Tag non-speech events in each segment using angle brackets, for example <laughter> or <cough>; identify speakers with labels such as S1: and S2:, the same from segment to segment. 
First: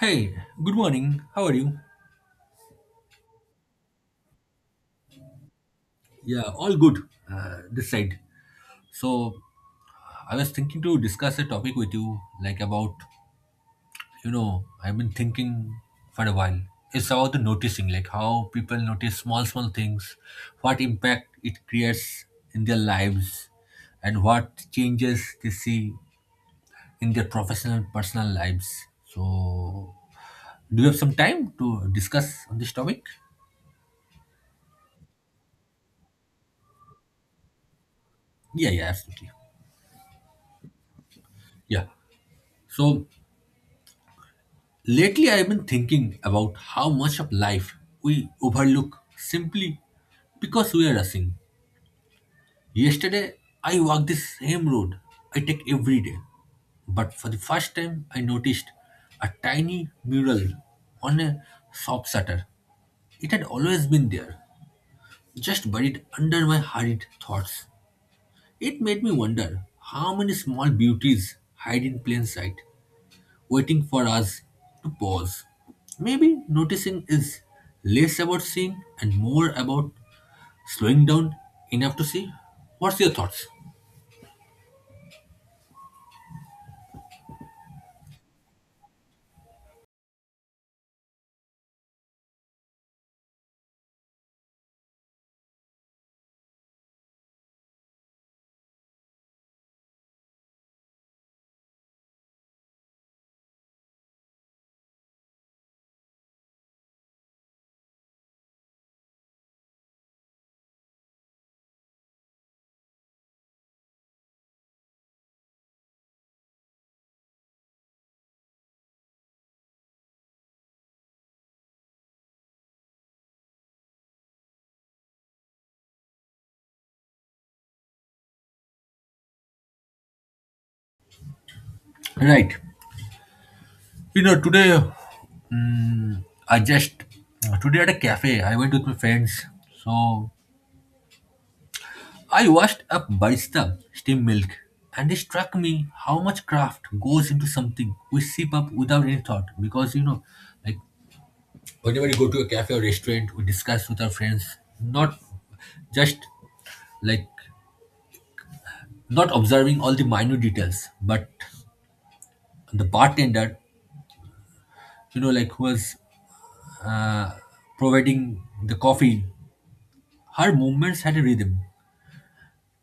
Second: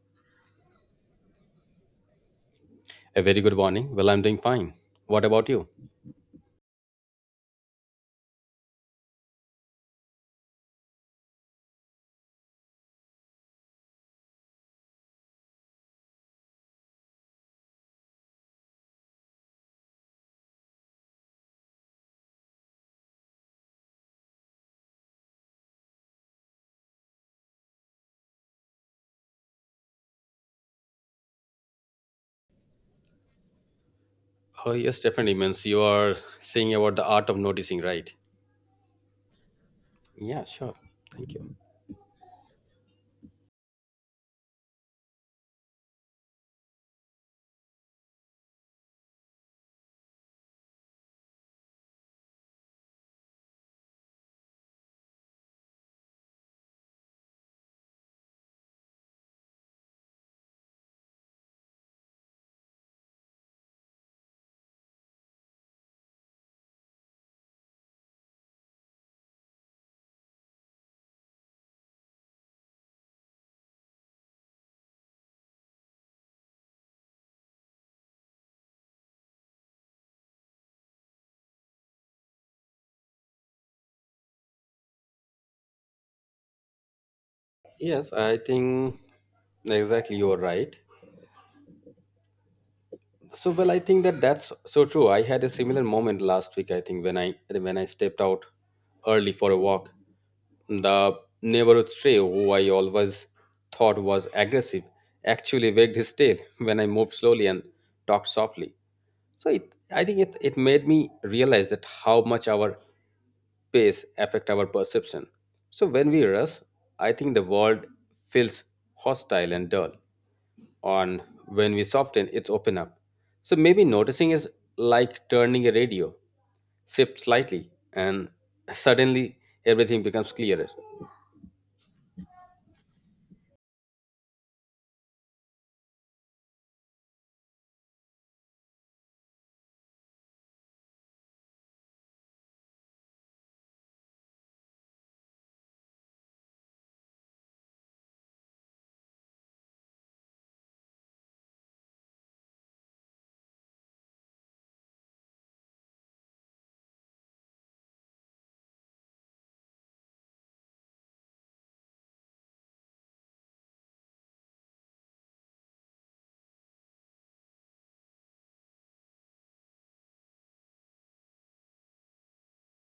S1: Hey, good morning. How are you?
S2: A very good morning. Well, I'm doing fine. What about you?
S1: Yeah, all good. This side. So I was thinking to discuss a topic with you, like about I've been thinking for a while. It's about the noticing, like how people notice small things, what impact it creates in their lives, and what changes they see in their professional and personal lives. So do you have some time to discuss on this topic?
S2: Oh, yes, definitely. Means you are saying about the art of noticing, right?
S1: Yeah, yeah, absolutely.
S2: Yeah, sure. Thank you.
S1: Yeah. So lately, I've been thinking about how much of life we overlook simply because we are rushing. Yesterday, I walked the same road I take every day, but for the first time, I noticed a tiny mural on a shop shutter. It had always been there, just buried under my hurried thoughts. It made me wonder how many small beauties hide in plain sight, waiting for us to pause. Maybe noticing is less about seeing and more about slowing down enough to see. What's your thoughts?
S2: Yes, I think exactly you are right. So, well, I think that's so true. I had a similar moment last week. I think when I stepped out early for a walk, the neighborhood stray who I always thought was aggressive actually wagged his tail <laughs> when I moved slowly and talked softly. So it I think it it made me realize that how much our pace affect our perception. So when we rush, I think the world feels hostile and dull on when we soften it's open up. So maybe noticing is like turning a radio shift slightly and suddenly everything becomes clearer.
S1: Right. You know, mm, I just today at a cafe I went with my friends. So I watched a barista steam milk, and it struck me how much craft goes into something we sip up without any thought. Because you know, like whenever you go to a cafe or restaurant, we discuss with our friends, not just, like, not observing all the minute details, but the bartender, like who was uh, providing the coffee, her movements had a rhythm.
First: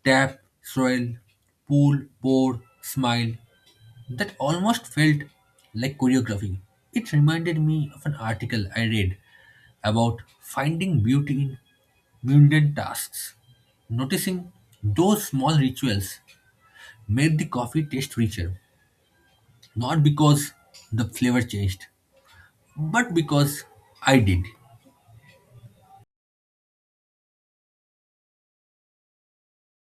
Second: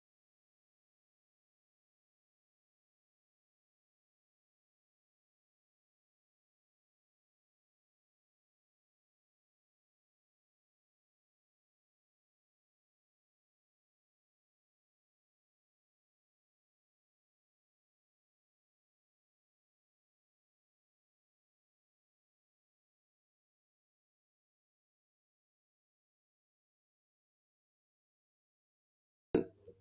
S1: Tap, swirl, pull, pour, smile. That almost felt like choreography. It reminded me of an article I read about finding beauty in mundane tasks. Noticing those small rituals made the coffee taste richer, not because the flavor changed, but because I did.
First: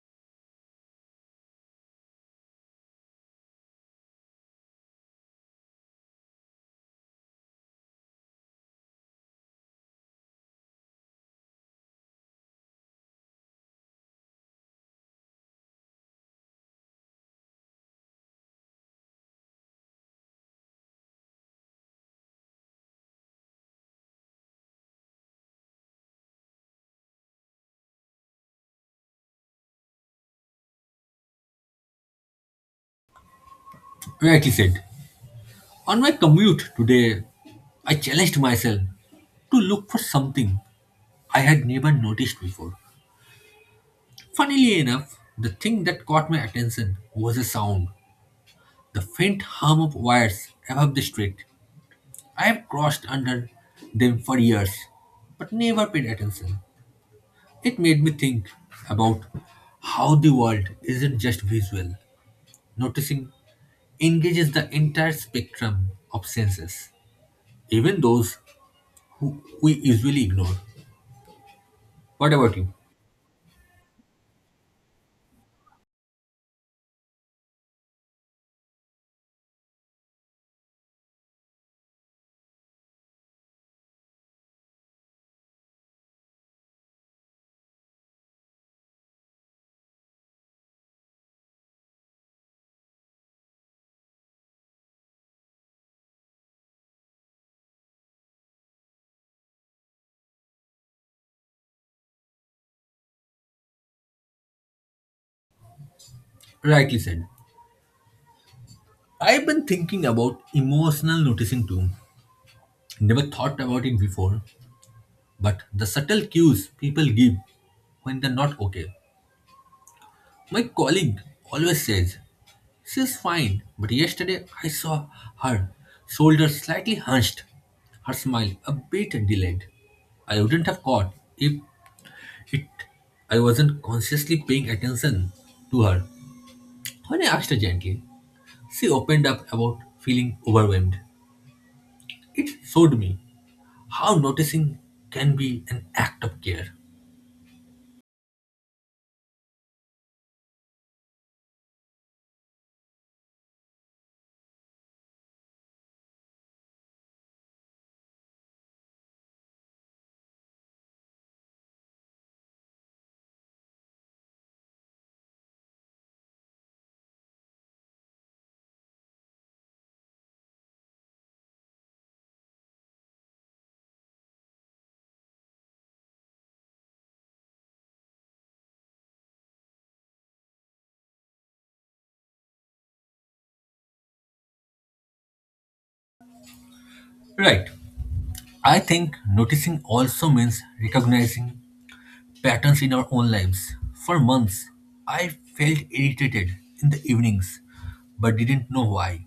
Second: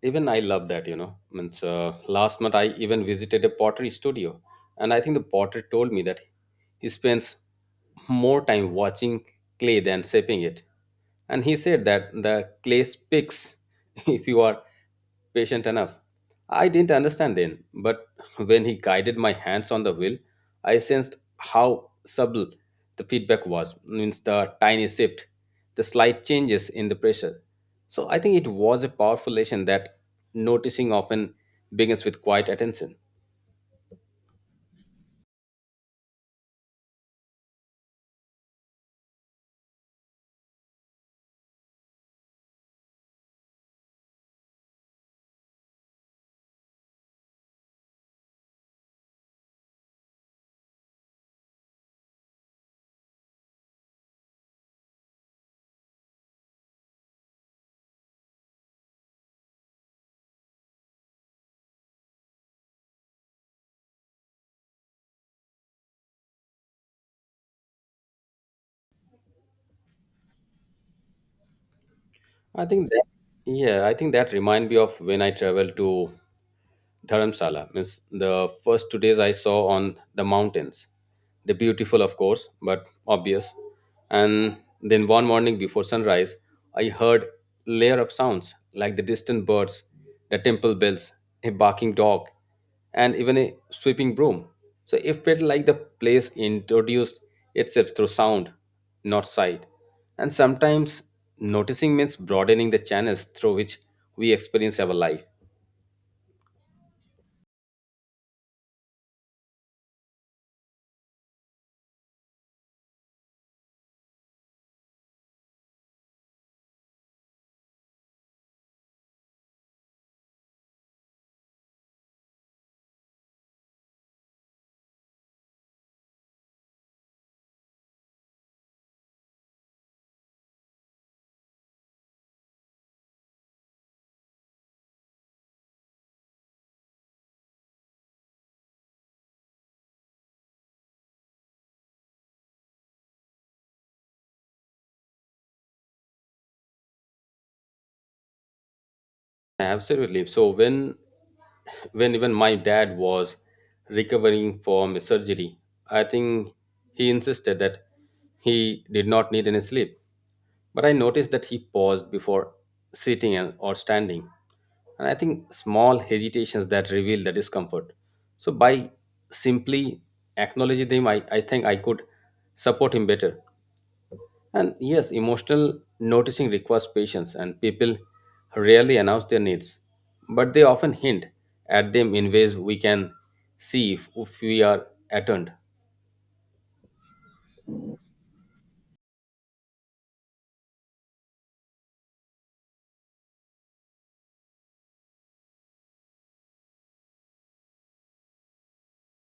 S2: Even I love that. Means last month I even visited a pottery studio, and I think the potter told me that he spends more time watching clay than shaping it. And he said that the clay speaks <laughs> if you are patient enough. I didn't understand then, but when he guided my hands on the wheel, I sensed how subtle the feedback was. Means the tiny shift, the slight changes in the pressure. So I think it was a powerful lesson that noticing often begins with quiet attention.
S1: Rightly said. On my commute today, I challenged myself to look for something I had never noticed before. Funnily enough, the thing that caught my attention was a sound: the faint hum of wires above the street. I have crossed under them for years, but never paid attention. It made me think about how the world isn't just visual. Noticing engages the entire spectrum of senses, even those who we usually ignore. What about
S2: I
S1: you?
S2: think that, yeah, I think that remind me of when I traveled to Dharamsala. Means the first two days I saw on the mountains. They're beautiful, of course, but obvious. And then one morning before sunrise, I heard layer of sounds like the distant birds, the temple bells, a barking dog, and even a sweeping broom. So it felt like the place introduced itself through sound, not sight. And sometimes noticing means broadening the channels through which we experience our life.
S1: Rightly said. I've been thinking about emotional noticing too. Never thought about it before, but the subtle cues people give when they're not okay. My colleague always says, "She's fine," but yesterday I saw her shoulders slightly hunched, her smile a bit delayed. I wouldn't have caught if it I wasn't consciously paying attention to her. When I asked her gently, she opened up about feeling overwhelmed. It showed me how noticing can be an act of care.
S2: Absolutely. So when even my dad was recovering from his surgery, I think he insisted that he did not need any sleep. But I noticed that he paused before sitting and or standing. And I think small hesitations that reveal the discomfort. So by simply acknowledging them, I think I could support him better. And yes, emotional noticing requires patience, and people rarely announce their needs, but they often hint at them in ways we can see if we are attuned.
S1: Right. I think noticing also means recognizing patterns in our own lives. For months, I felt irritated in the evenings, but didn't know why.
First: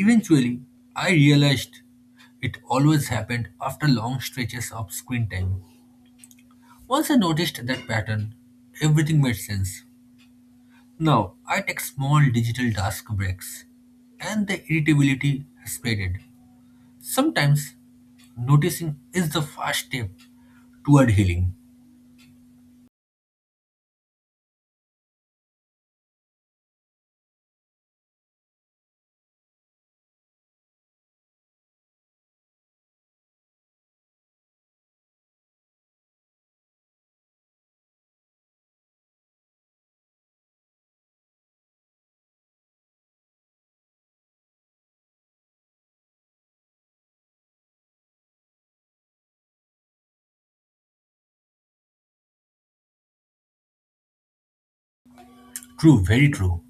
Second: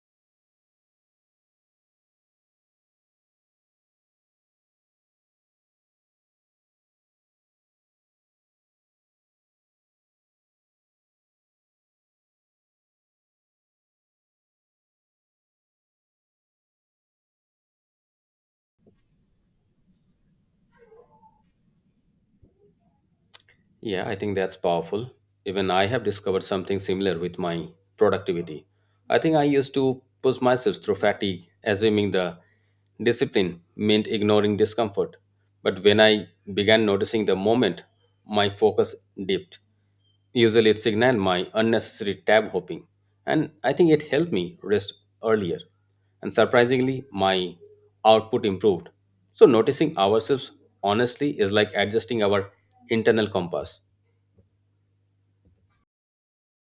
S1: Eventually, I realized it always happened after long stretches of screen time. Once I noticed that pattern, everything made sense. Now, I take small digital task breaks, and the irritability has faded. Sometimes, noticing is the first step toward healing.
S2: Yeah, I think that's powerful. Even I have discovered something similar with my productivity. I think I used to push myself through fatigue, assuming the discipline meant ignoring discomfort. But when I began noticing the moment, my focus dipped. Usually it signaled my unnecessary tab hopping. And I think it helped me rest earlier, and surprisingly, my output improved. So, noticing ourselves honestly is like adjusting our internal compass.
S1: True, very true.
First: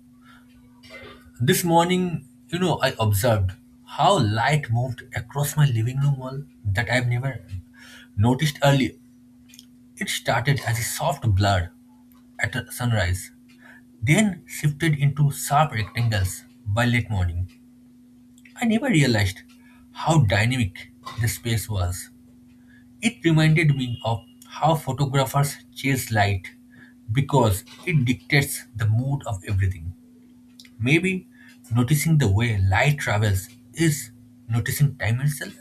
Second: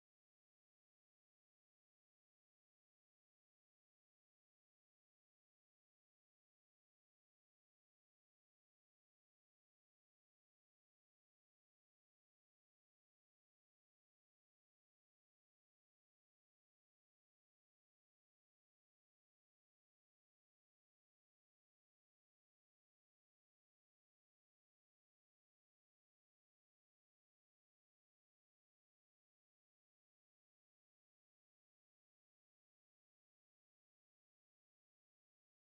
S1: This morning, I observed how light moved across my living room wall that I've never noticed earlier. It started as a soft blur at a sunrise, then shifted into sharp rectangles by late morning. I never realized how dynamic the space was. It reminded me of how photographers chase light because it dictates the mood of everything. Maybe noticing the way light travels is noticing time itself?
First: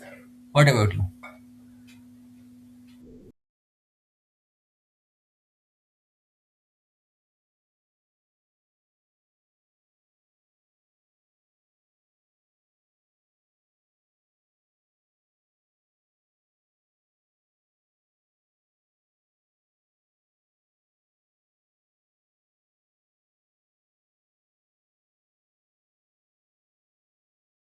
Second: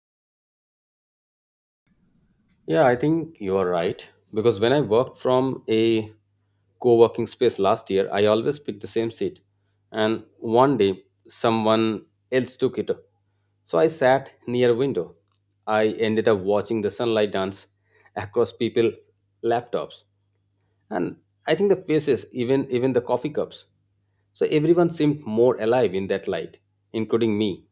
S1: What about you?
S2: Yeah, I think you are right. Because when I worked from a co working space last year, I always picked the same seat. And one day, someone else took it. So I sat near a window. I ended up watching the sunlight dance across people's laptops. And I think the faces, even the coffee cups. So everyone seemed more alive in that light, including me.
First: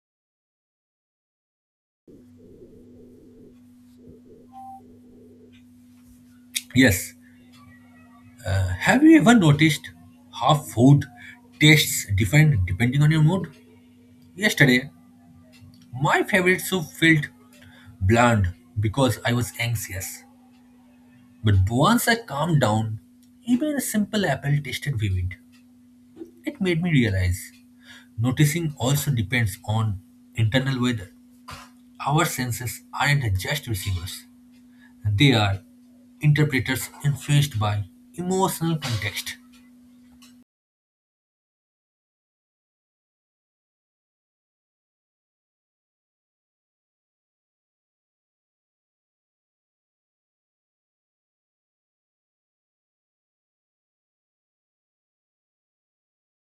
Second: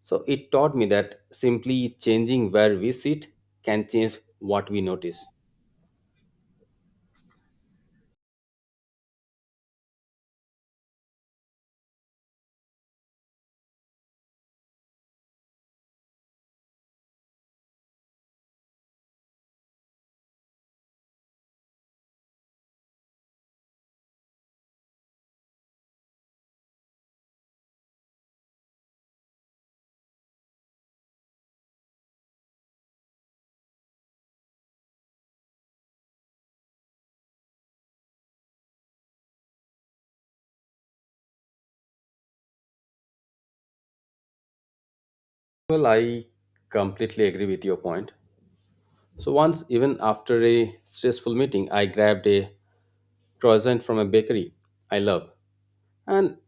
S2: So it taught me that simply changing where we sit can change what we notice.
S1: Yes. Have you ever noticed how food tastes different depending on your mood? Yesterday, my favorite soup felt bland because I was anxious. But once I calmed down, even a simple apple tasted vivid. It made me realize noticing also depends on internal weather. Our senses aren't just receivers, they are interpreters influenced by emotional context.
S2: Well, I completely agree with your point. So once, even after a stressful meeting, I grabbed a croissant from a bakery I love, and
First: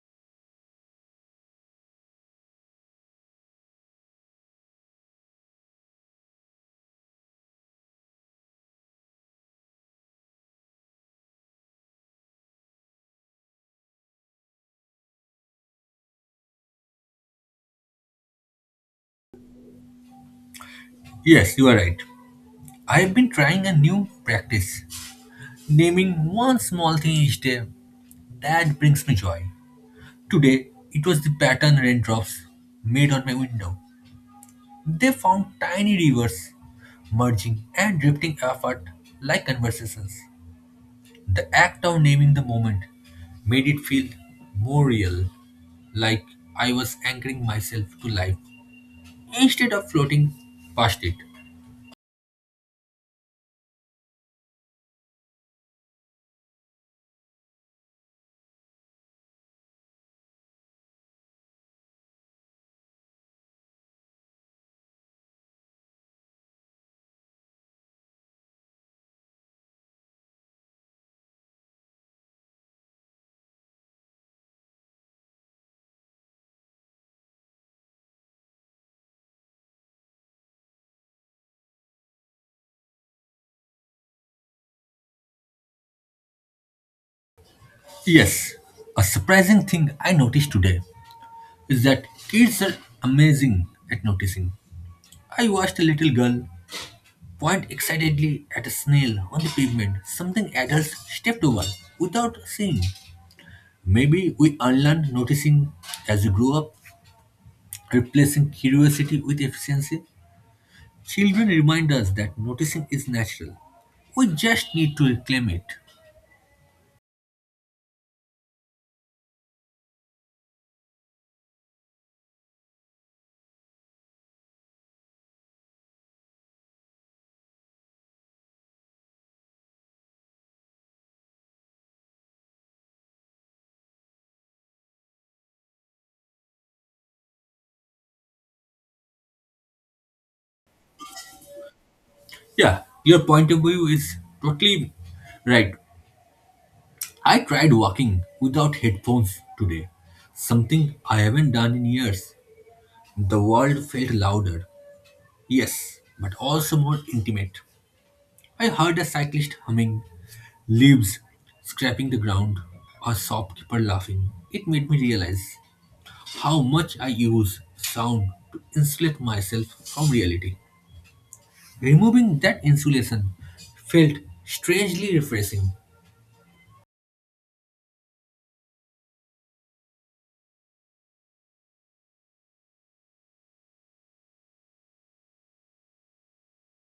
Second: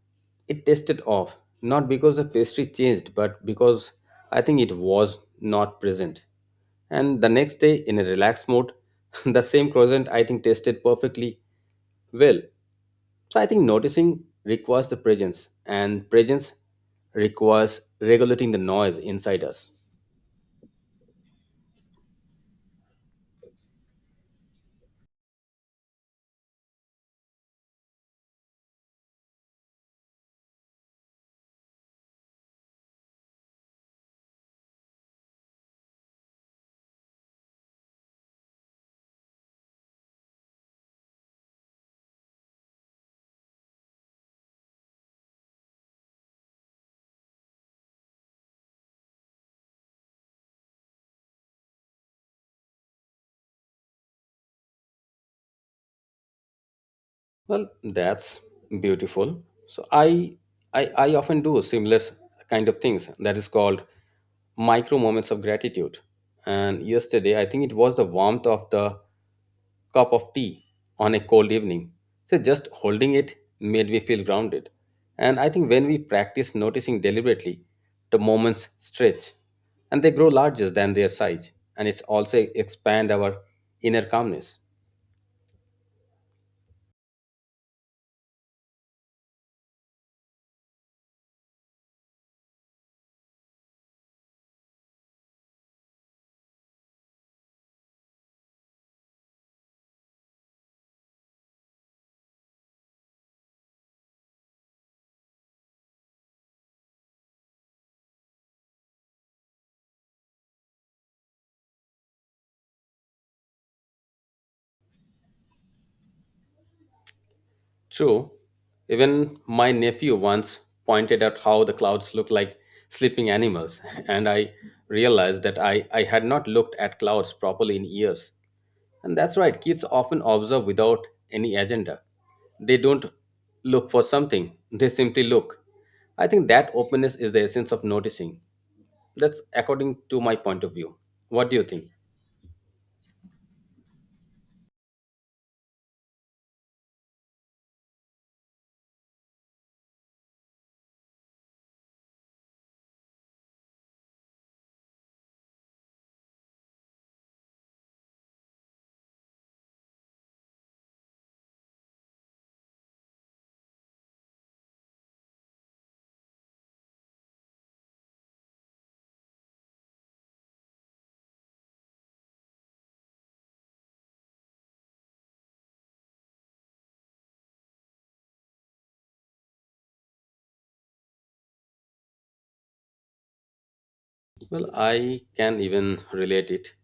S2: it tasted off. Not because the pastry changed, but because I think it was not present. And the next day, in a relaxed mode, <laughs> the same croissant I think tasted perfectly. Well, so I think noticing requires the presence, and presence requires regulating the noise inside us.
S1: Yes, you are right. I've been trying a new practice, naming one small thing each day that brings me joy. Today, it was the pattern raindrops made on my window. They found tiny rivers merging and drifting apart like conversations. The act of naming the moment made it feel more real, like I was anchoring myself to life instead of floating past it.
S2: Well, that's beautiful. So I often do similar kind of things. That is called micro moments of gratitude. And yesterday, I think it was the warmth of the cup of tea on a cold evening. So just holding it made me feel grounded. And I think when we practice noticing deliberately, the moments stretch and they grow larger than their size. And it's also expand our inner calmness.
S1: Yes, a surprising thing I noticed today is that kids are amazing at noticing. I watched a little girl point excitedly at a snail on the pavement, something adults stepped over without seeing. Maybe we unlearn noticing as we grow up, replacing curiosity with efficiency. Children remind us that noticing is natural. We just need to reclaim it.
S2: True. Even my nephew once pointed out how the clouds look like sleeping animals, <laughs> and I realized that I had not looked at clouds properly in years. And that's right, kids often observe without any agenda. They don't look for something, they simply look. I think that openness is the essence of noticing. That's according to my point of view. What do you think?
S1: Yeah, your point of view is totally right. I tried walking without headphones today, something I haven't done in years. The world felt louder, yes, but also more intimate. I heard a cyclist humming, leaves scraping the ground, a shopkeeper laughing. It made me realize how much I use sound to insulate myself from reality. Removing that insulation felt strangely refreshing.
S2: Well, I can even relate it.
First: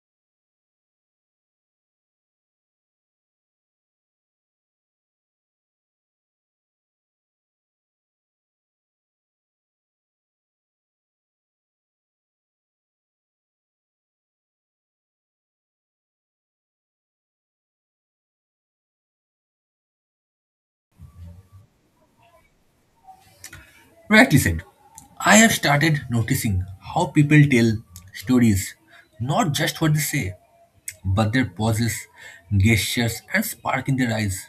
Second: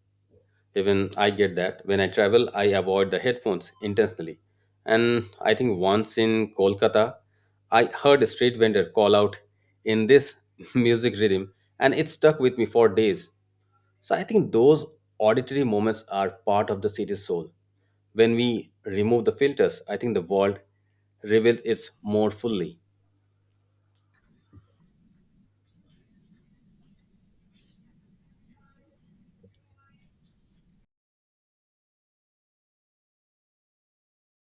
S2: Even I get that. When I travel, I avoid the headphones intentionally. And I think once in Kolkata, I heard a street vendor call out in this <laughs> music rhythm, and it stuck with me for days. So I think those auditory moments are part of the city's soul. When we remove the filters, I think the world reveals its more fully.
S1: Rightly said. I have started noticing how people tell stories, not just what they say, but their pauses, gestures, and spark in their eyes.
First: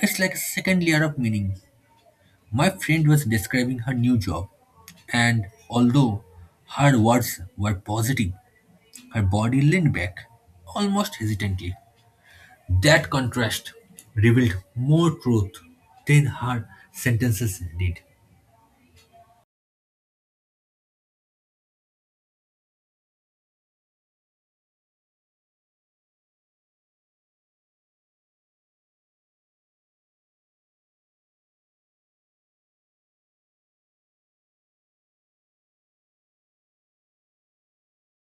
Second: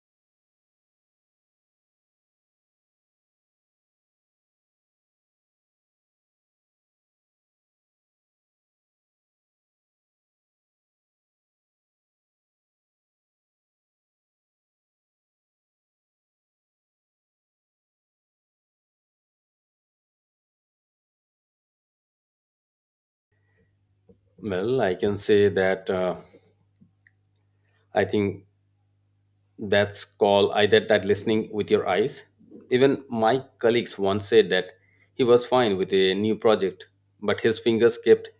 S1: It's like a second layer of meaning. My friend was describing her new job, and although her words were positive, her body leaned back, almost hesitantly. That contrast revealed more truth than her sentences did.
S2: Well, I can say that I think that's called either that listening with your eyes. Even my colleagues once said that he was fine with a new project, but his fingers kept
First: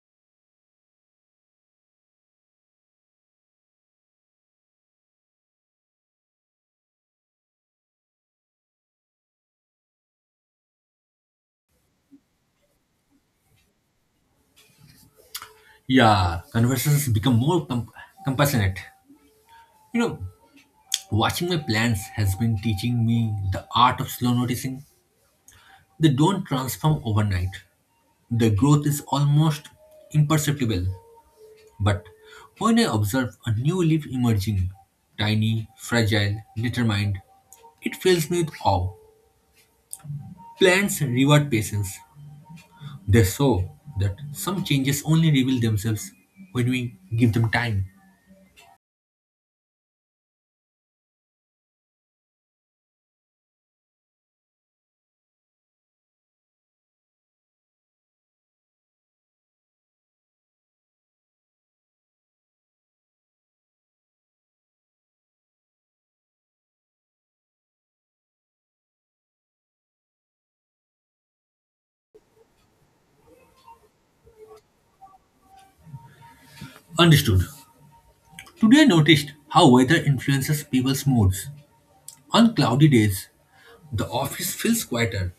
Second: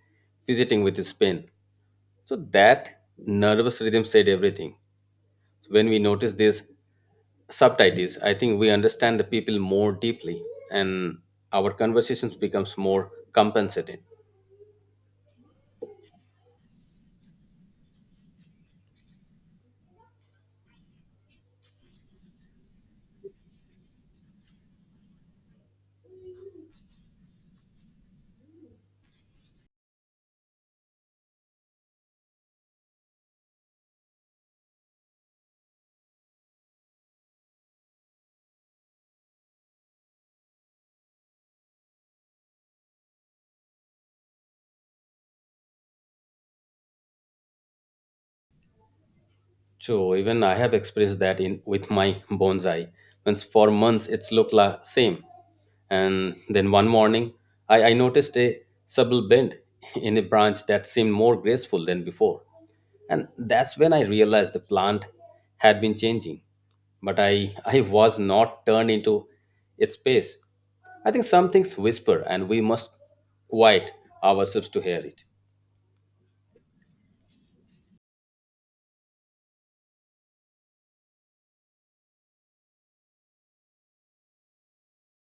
S2: fidgeting with his pen. So that nervous rhythm said everything. So when we notice these subtitles, I think we understand the people more deeply and our conversations becomes more compensating.
S1: Yeah, conversations become more compassionate. You know, watching my plants has been teaching me the art of slow noticing. They don't transform overnight. The growth is almost imperceptible. But when I observe a new leaf emerging, tiny, fragile, determined, it fills me with awe. Plants reward patience. They show that some changes only reveal themselves when we give them time.
S2: So even I have expressed that in with my bonsai. Once for months it's looked la same, and then one morning I noticed a subtle bend <laughs> in a branch that seemed more graceful than before, and that's when I realized the plant had been changing, but I was not turned into its pace. I think some things whisper, and we must quiet ourselves to hear it.
S1: Understood. Today I noticed how weather influences people's moods. On cloudy days, the office feels quieter,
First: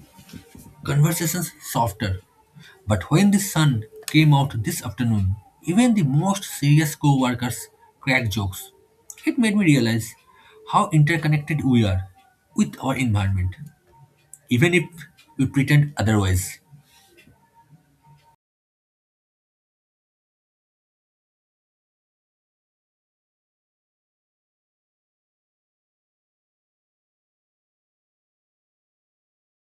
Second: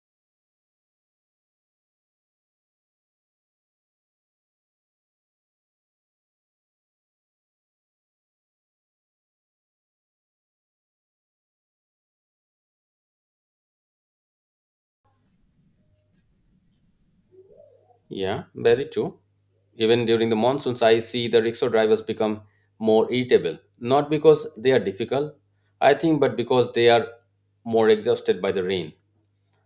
S1: conversations softer. But when the sun came out this afternoon, even the most serious co-workers cracked jokes. It made me realize how interconnected we are with our environment, even if we pretend otherwise.
S2: Yeah, very true. Even during the monsoons, I see the rickshaw drivers become more irritable. Not because they are difficult, I think, but because they are more exhausted by the rain.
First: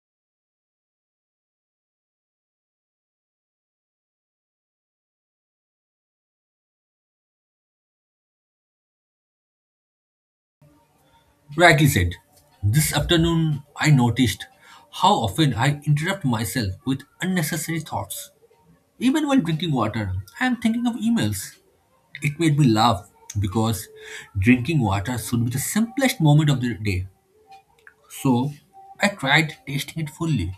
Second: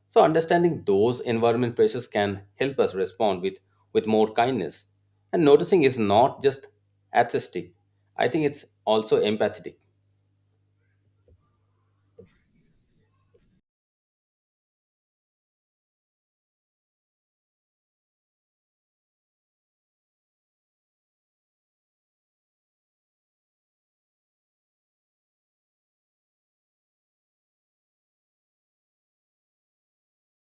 S2: So understanding those environment pressures can help us respond with more kindness. And noticing is not just artistic. I think it's also empathetic.
S1: Rightly said. This afternoon I noticed how often I interrupt myself with unnecessary thoughts. Even while drinking water, I am thinking of emails. It made me laugh because drinking water should be the simplest moment of the day. So I tried tasting it fully.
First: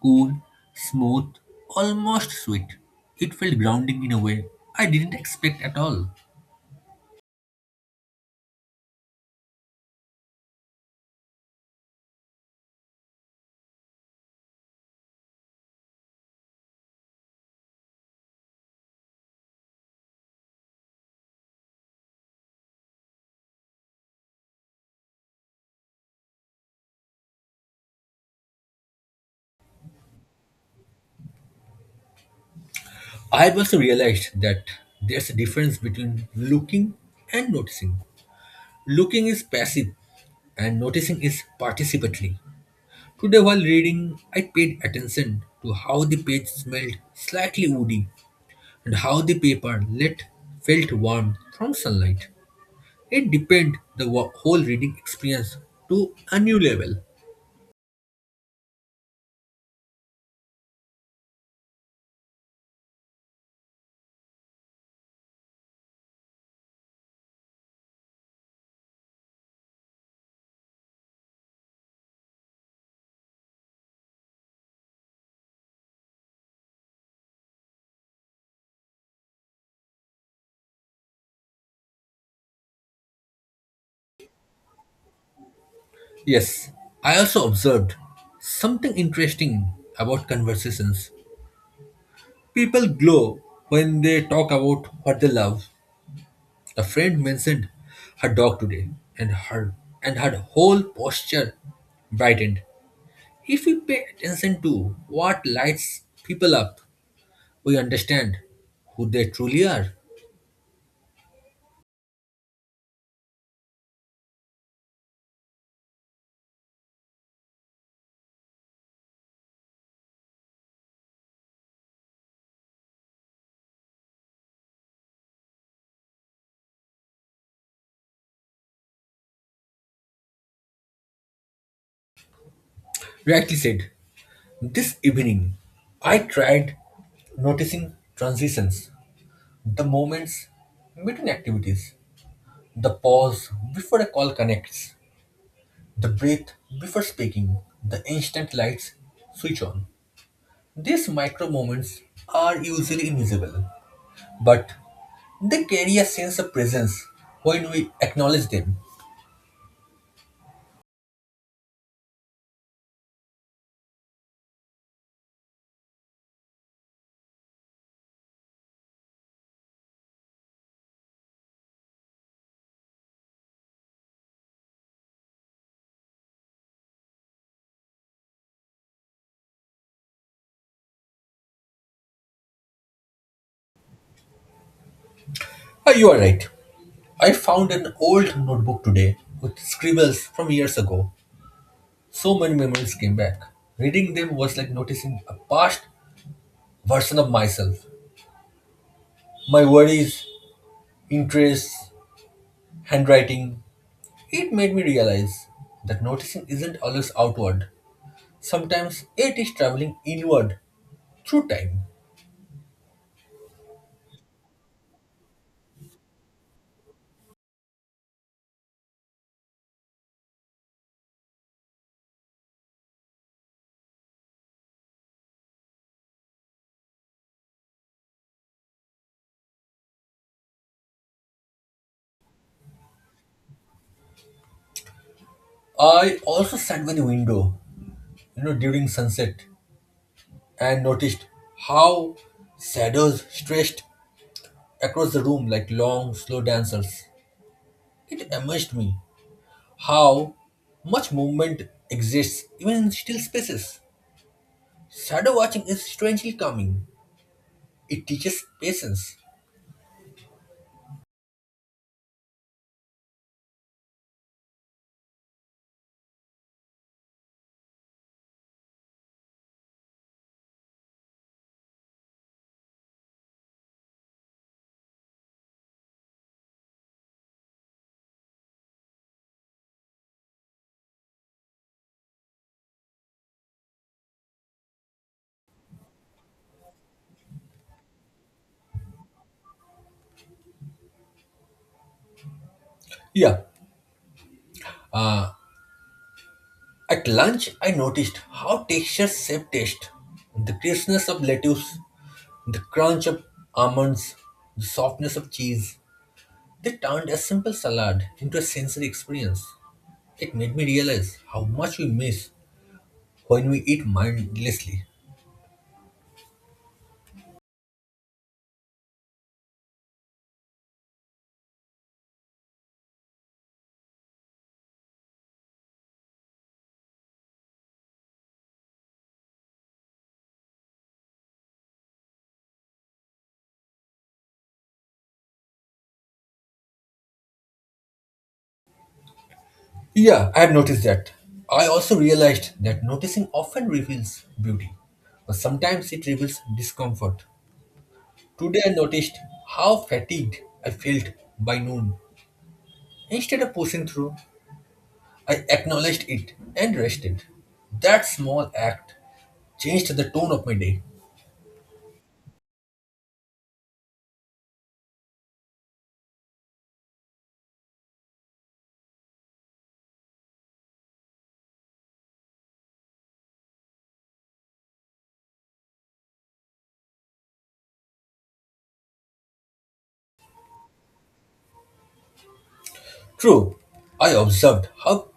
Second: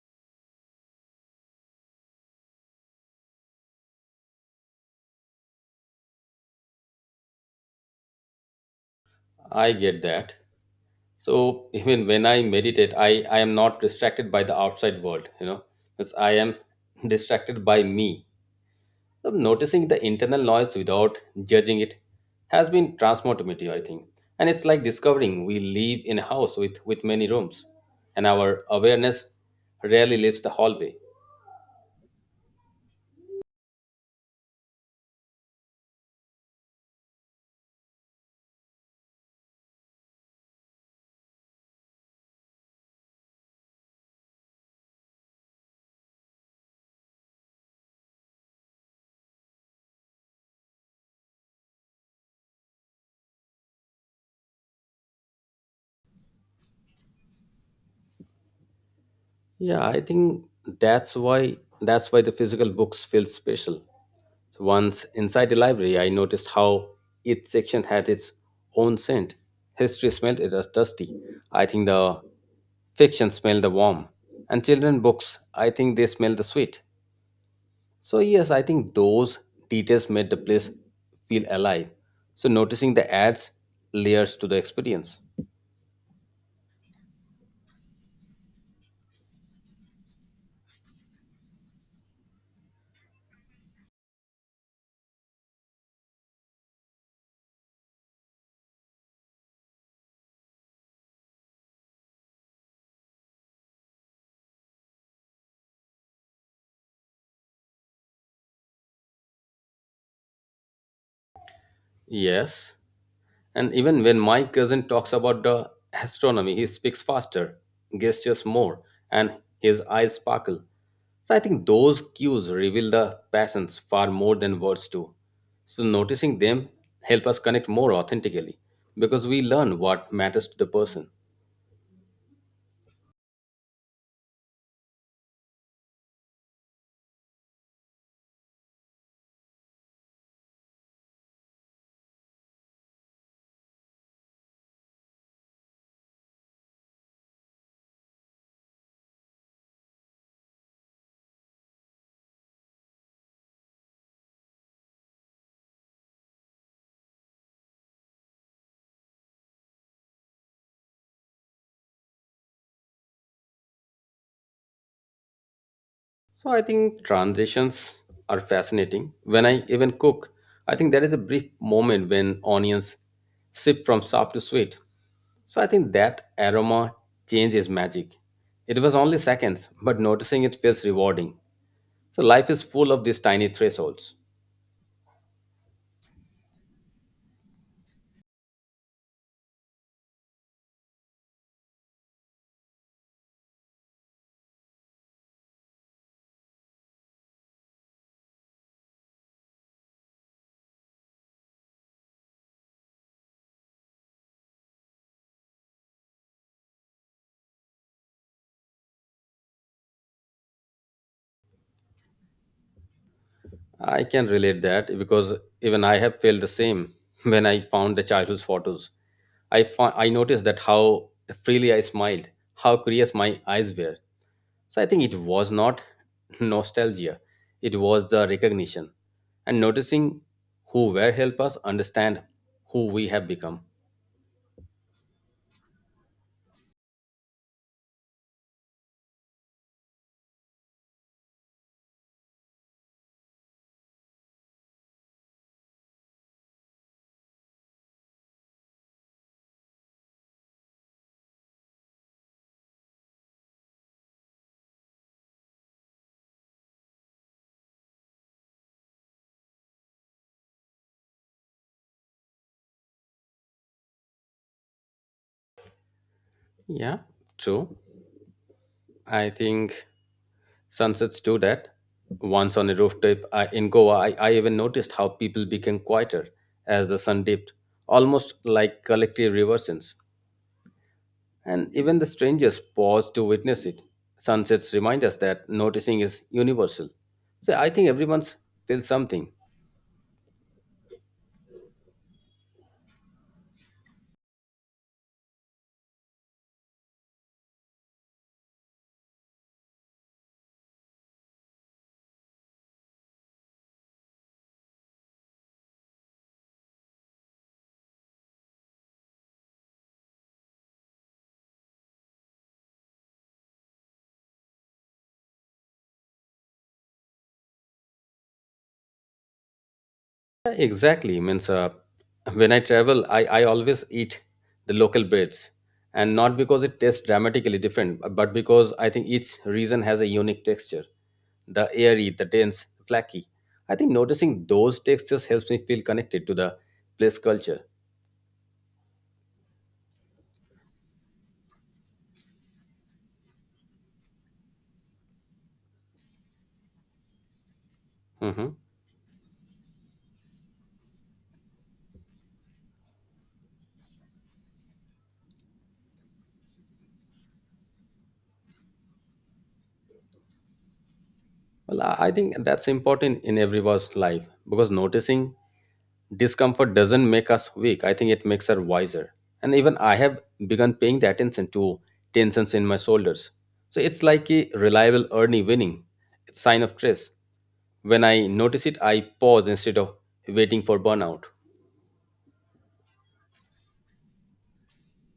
S1: Cool, smooth, almost sweet. It felt grounding in a way I didn't expect at all.
S2: I get that. So <laughs> even when I meditate, I am not distracted by the outside world, because I am <laughs> distracted by me. Noticing the internal noise without judging it has been transformative, I think. And it's like discovering we live in a house with many rooms, and our awareness rarely leaves the hallway.
S1: I also realized that there's a difference between looking and noticing. Looking is passive and noticing is participatory. Today, while reading, I paid attention to how the page smelled slightly woody and how the paper lit felt warm from sunlight. It deepened the whole reading experience to a new level.
S2: Yeah, I think that's why that's why the physical books feel special. So once inside the library, I noticed how each section had its own scent. History smelled it was dusty. I think the fiction smelled the warm. And children books, I think they smell the sweet. So, yes, I think those details made the place feel alive. So, noticing the ads layers to the experience.
S1: Yes, I also observed something interesting about conversations. People glow when they talk about what they love. A friend mentioned her dog today, and her whole posture brightened. If we pay attention to what lights people up, we understand who they truly are.
S2: Yes. And even when my cousin talks about the astronomy, he speaks faster, gestures more, and his eyes sparkle. So, I think those cues reveal the passions far more than words do. So, noticing them help us connect more authentically because we learn what matters to the person.
S1: Rightly said. This evening I tried noticing transitions, the moments between activities, the pause before a call connects, the breath before speaking, the instant lights switch on. These micro moments are usually invisible, but they carry a sense of presence when we acknowledge them.
S2: So I think transitions are fascinating. When I even cook, I think there is a brief moment when onions shift from soft to sweet. So I think that aroma change is magic. It was only seconds, but noticing it feels rewarding. So life is full of these tiny thresholds.
S1: Ah, you are right. I found an old notebook today with scribbles from years ago. So many memories came back. Reading them was like noticing a past version of myself. My worries, interests, handwriting. It made me realize that noticing isn't always outward. Sometimes it is traveling inward through time.
S2: I can relate that because even I have felt the same <laughs> when I found the childhood photos. I noticed that how freely I smiled, how curious my eyes were. So I think it was not <laughs> nostalgia, it was the recognition and noticing who were help us understand who we have become.
S1: I also sat by the window, during sunset and noticed how shadows stretched across the room like long, slow dancers. It amazed me how much movement exists even in still spaces. Shadow watching is strangely calming. It teaches patience.
S2: Yeah, true. I think sunsets do that. Once on a rooftop in Goa, I even noticed how people became quieter as the sun dipped, almost like collective reversions. And even the strangers paused to witness it. Sunsets remind us that noticing is universal. So I think everyone's feels something.
S1: Yeah, at lunch I noticed how textures shape taste. The crispness of lettuce, the crunch of almonds, the softness of cheese. They turned a simple salad into a sensory experience. It made me realize how much we miss when we eat mindlessly.
S2: Yeah, exactly. Means when I travel, I always eat the local breads. And not because it tastes dramatically different, but because I think each region has a unique texture. The airy, the dense, flaky. I think noticing those textures helps me feel connected to the place culture.
S1: Yeah, I have noticed that. I also realized that noticing often reveals beauty, but sometimes it reveals discomfort.
S2: Mhm.
S1: Today I noticed how fatigued I felt by noon. Instead of pushing through, I acknowledged it and rested. That small act changed the tone of my day.
S2: Well, I think that's important in everyone's life because noticing discomfort doesn't make us weak. I think it makes us wiser. And even I have begun paying the attention to tensions in my shoulders. So it's like a reliable early winning. It's sign of stress. When I notice it, I pause instead of waiting for burnout.
S1: True, I observed how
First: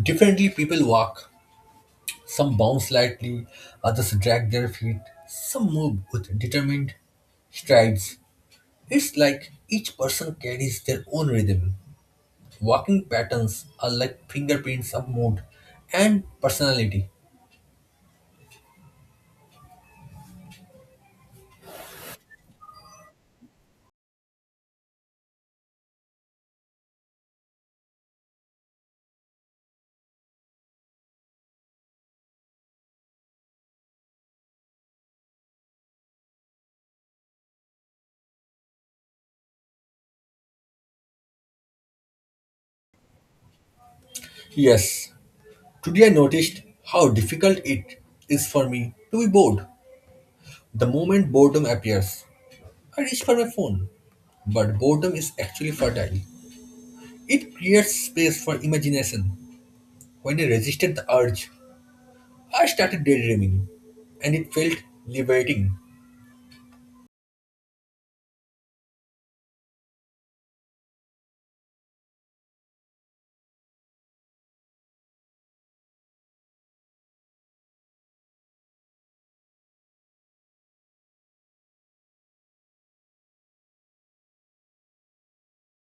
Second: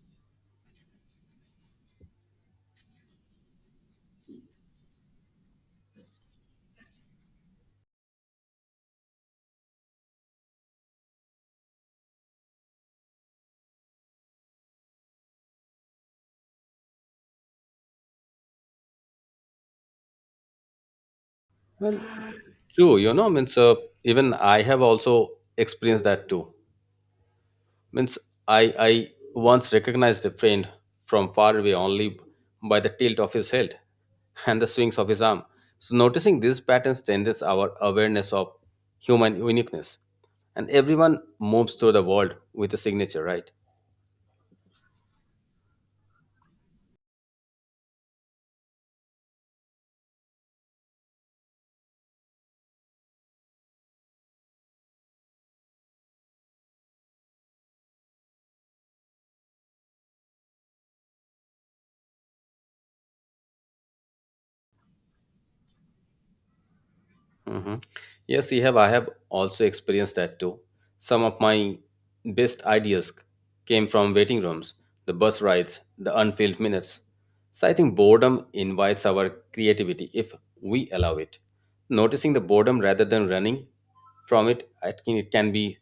S1: differently people walk. Some bounce lightly, others drag their feet, some move with determined strides. It's like each person carries their own rhythm. Walking patterns are like fingerprints of mood and personality.
S2: Well, true, means even I have also experienced that too. Means I once recognized a friend from far away only by the tilt of his head and the swings of his arm. So noticing these patterns strengthens our awareness of human uniqueness. And everyone moves through the world with a signature, right?
S1: Yes, today I noticed how difficult it is for me to be bored. The moment boredom appears, I reach for my phone. But boredom is actually fertile. It creates space for imagination. When I resisted the urge, I started daydreaming, and it felt liberating.
S2: Hmm. Yes, you have. I have also experienced that too. Some of my best ideas came from waiting rooms, the bus rides, the unfilled minutes. So I think boredom invites our creativity if we allow it. Noticing the boredom rather than running from it, I think it can be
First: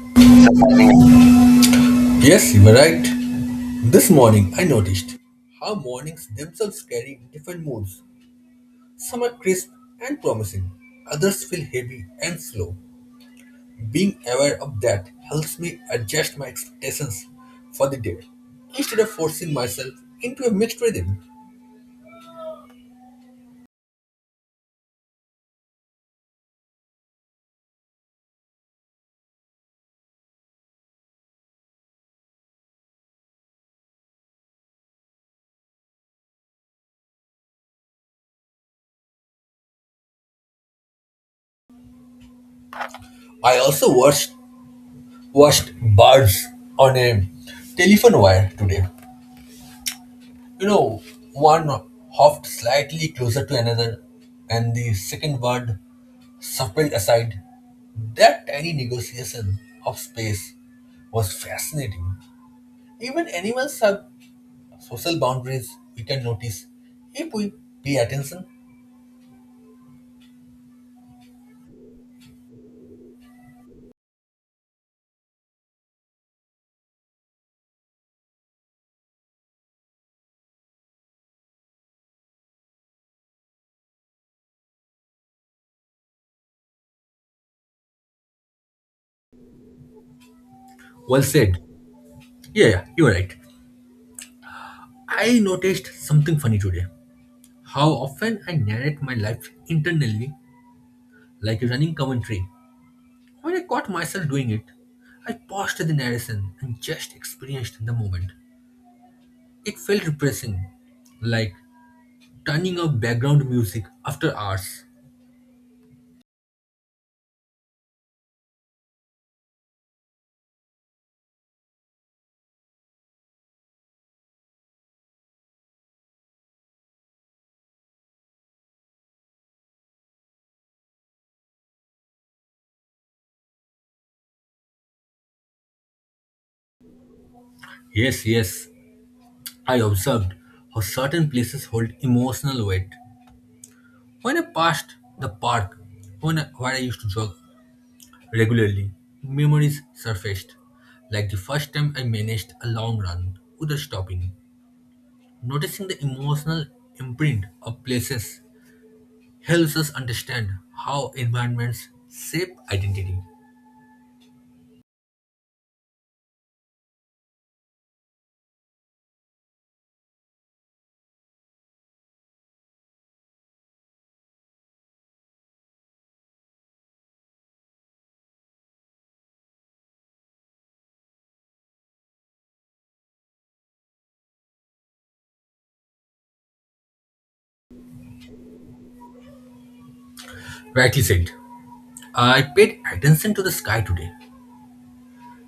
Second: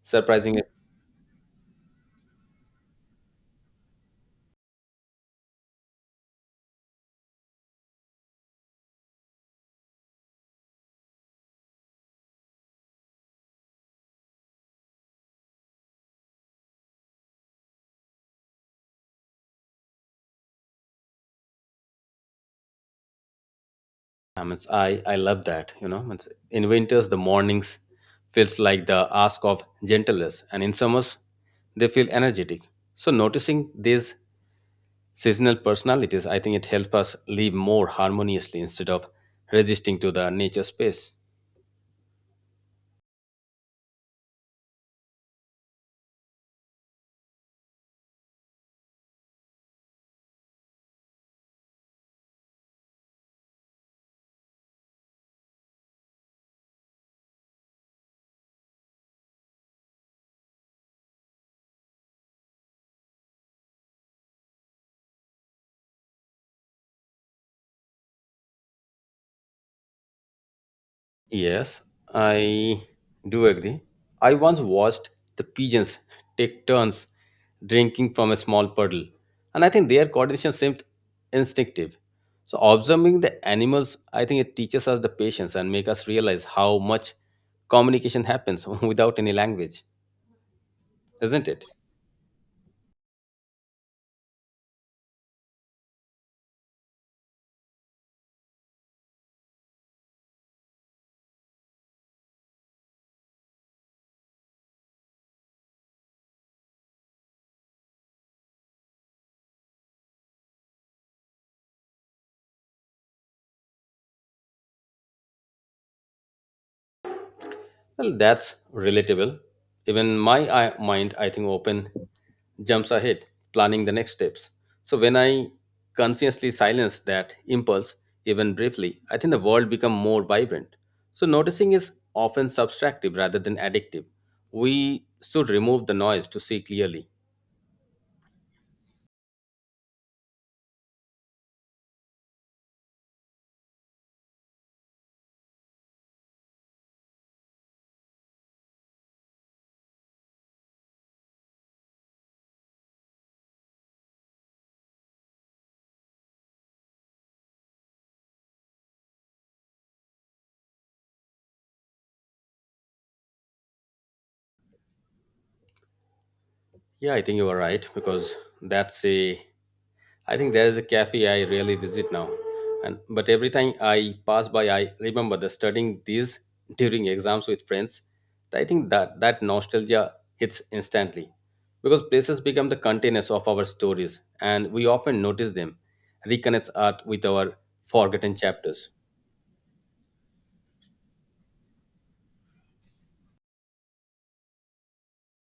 S2: surprising.
S1: Yes, you were right. This morning I noticed how mornings themselves carry different moods. Some are crisp and promising, others feel heavy and slow. Being aware of that helps me adjust my expectations for the day instead of forcing myself into a mixed rhythm.
S2: I mean, I love that. Means in winters, the mornings feels like the ask of gentleness, and in summers, they feel energetic. So noticing these seasonal personalities, I think it helps us live more harmoniously instead of resisting to the nature space.
S1: I also watched birds on a telephone wire today. You know, one hopped slightly closer to another, and the second bird subtle aside, that tiny negotiation of space was fascinating. Even animals have social boundaries we can notice if we pay attention.
S2: Yes, I do agree. I once watched the pigeons take turns drinking from a small puddle, and I think their coordination seemed instinctive. So observing the animals, I think it teaches us the patience and make us realize how much communication happens <laughs> without any language,
S1: Well
S2: isn't
S1: said.
S2: it?
S1: Yeah, yeah, you're right. I noticed something funny today. How often I narrate my life internally like a running commentary. When I caught myself doing it, I paused the narration and just experienced the moment. It felt refreshing, like turning off background music after hours.
S2: Well, that's relatable. Even my mind, I think, open jumps ahead, planning the next steps. So when I consciously silence that impulse, even briefly, I think the world becomes more vibrant. So noticing is often subtractive rather than addictive. We should remove the noise to see clearly.
S1: Yes, yes, I observed how certain places hold emotional weight. When I passed the park where I used to jog regularly, memories surfaced, like the first time I managed a long run without stopping. Noticing the emotional imprint of places helps us understand how environments shape identity.
S2: Yeah, I think you are right because that's a I think there is a cafe I rarely visit now, and but every time I pass by, I remember the studying these during exams with friends. I think that nostalgia hits instantly because places become the containers of our stories, and we often notice them, reconnects art with our forgotten chapters.
S1: Rightly said. I paid attention to the sky today.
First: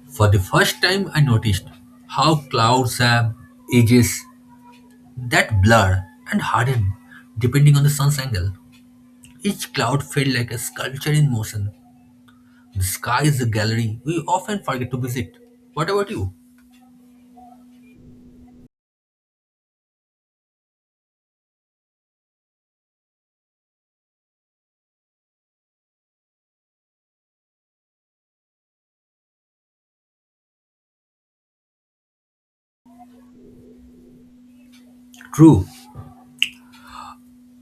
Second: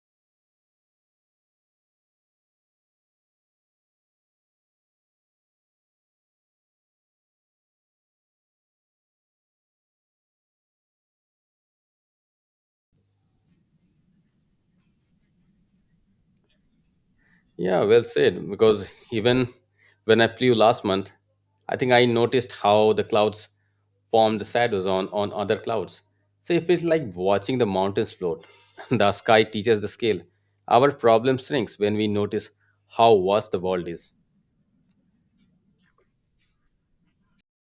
S1: For the first time, I noticed how clouds have edges that blur and harden depending on the sun's angle. Each cloud felt like a sculpture in motion. The sky is a gallery we often forget to visit. What about you?
S2: Yeah, well said. Because even when I flew last month, I think I noticed how the clouds formed shadows on other clouds. So it feels like watching the mountains float. <laughs> The sky teaches the scale. Our problem shrinks when we notice how vast the world is.
S1: True,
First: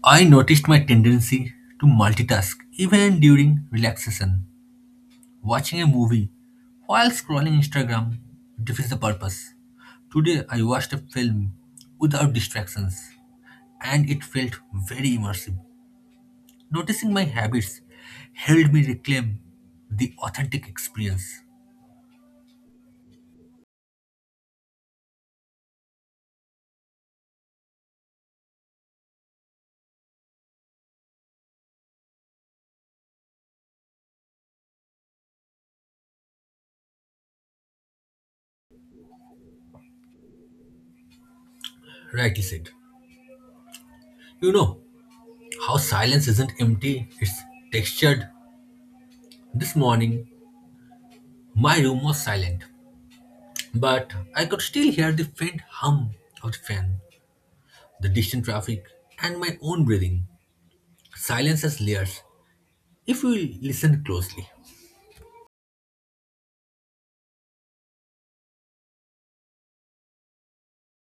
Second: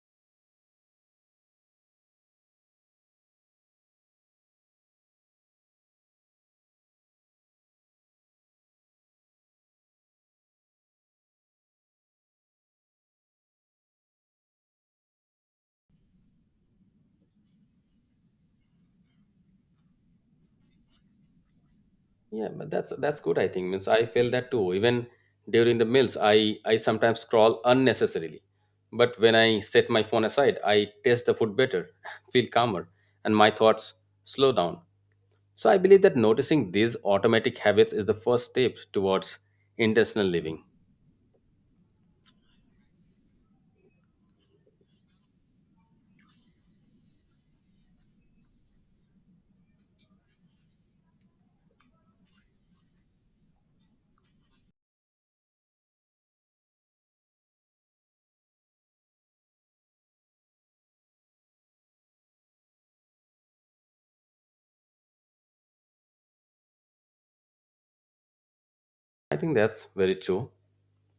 S1: I noticed my tendency to multitask even during relaxation. Watching a movie while scrolling Instagram defeats the purpose. Today I watched a film without distractions and it felt very immersive. Noticing my habits helped me reclaim the authentic experience.
S2: Yeah, but that's good. I think means I feel that too. Even during the meals, I sometimes scroll unnecessarily. But when I set my phone aside, I taste the food better, <laughs> feel calmer, and my thoughts slow down. So I believe that noticing these automatic habits is the first step towards intentional living.
S1: Rightly said. You know how silence isn't empty, it's textured. This morning, my room was silent, but I could still hear the faint hum of the fan, the distant traffic, and my own breathing. Silence has layers if we listen closely.
S2: I think that's very true.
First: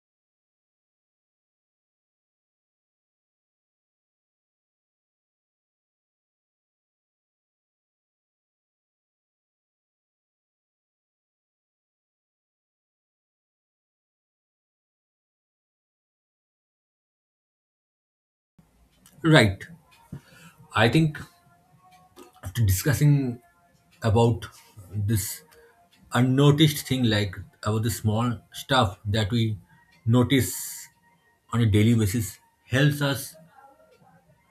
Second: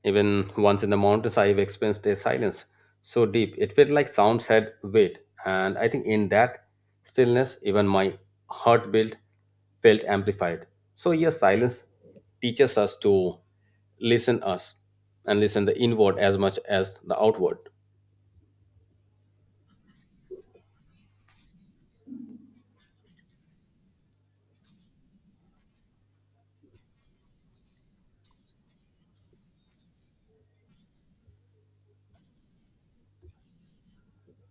S2: Even once in the mountains, I've experienced a silence so deep it felt like sounds had weight, and I think in that stillness, even my heartbeat felt amplified. So yes, silence teaches us to listen us and listen the inward as much as the outward.
S1: Right. I think after discussing about this unnoticed thing, like about the small stuff that we notice on a daily basis, helps us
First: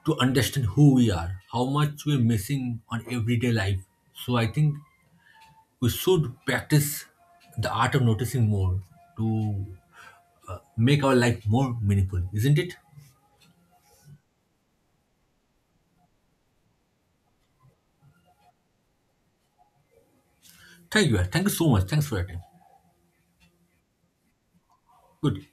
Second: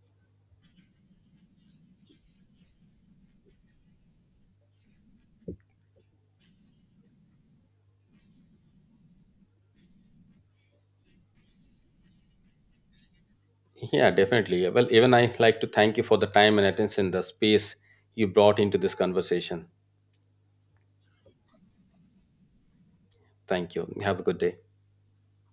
S1: to understand who we are, how much we're missing on everyday life. So I think we should practice the art of noticing more to make our life more meaningful, isn't it?
S2: Yeah, definitely. Well, even I like to thank you for the time and attention, the space you brought into this conversation.
S1: Thank you, thank you so much. Thanks for your time.
S2: Thank you. Have a good day.
S1: Good.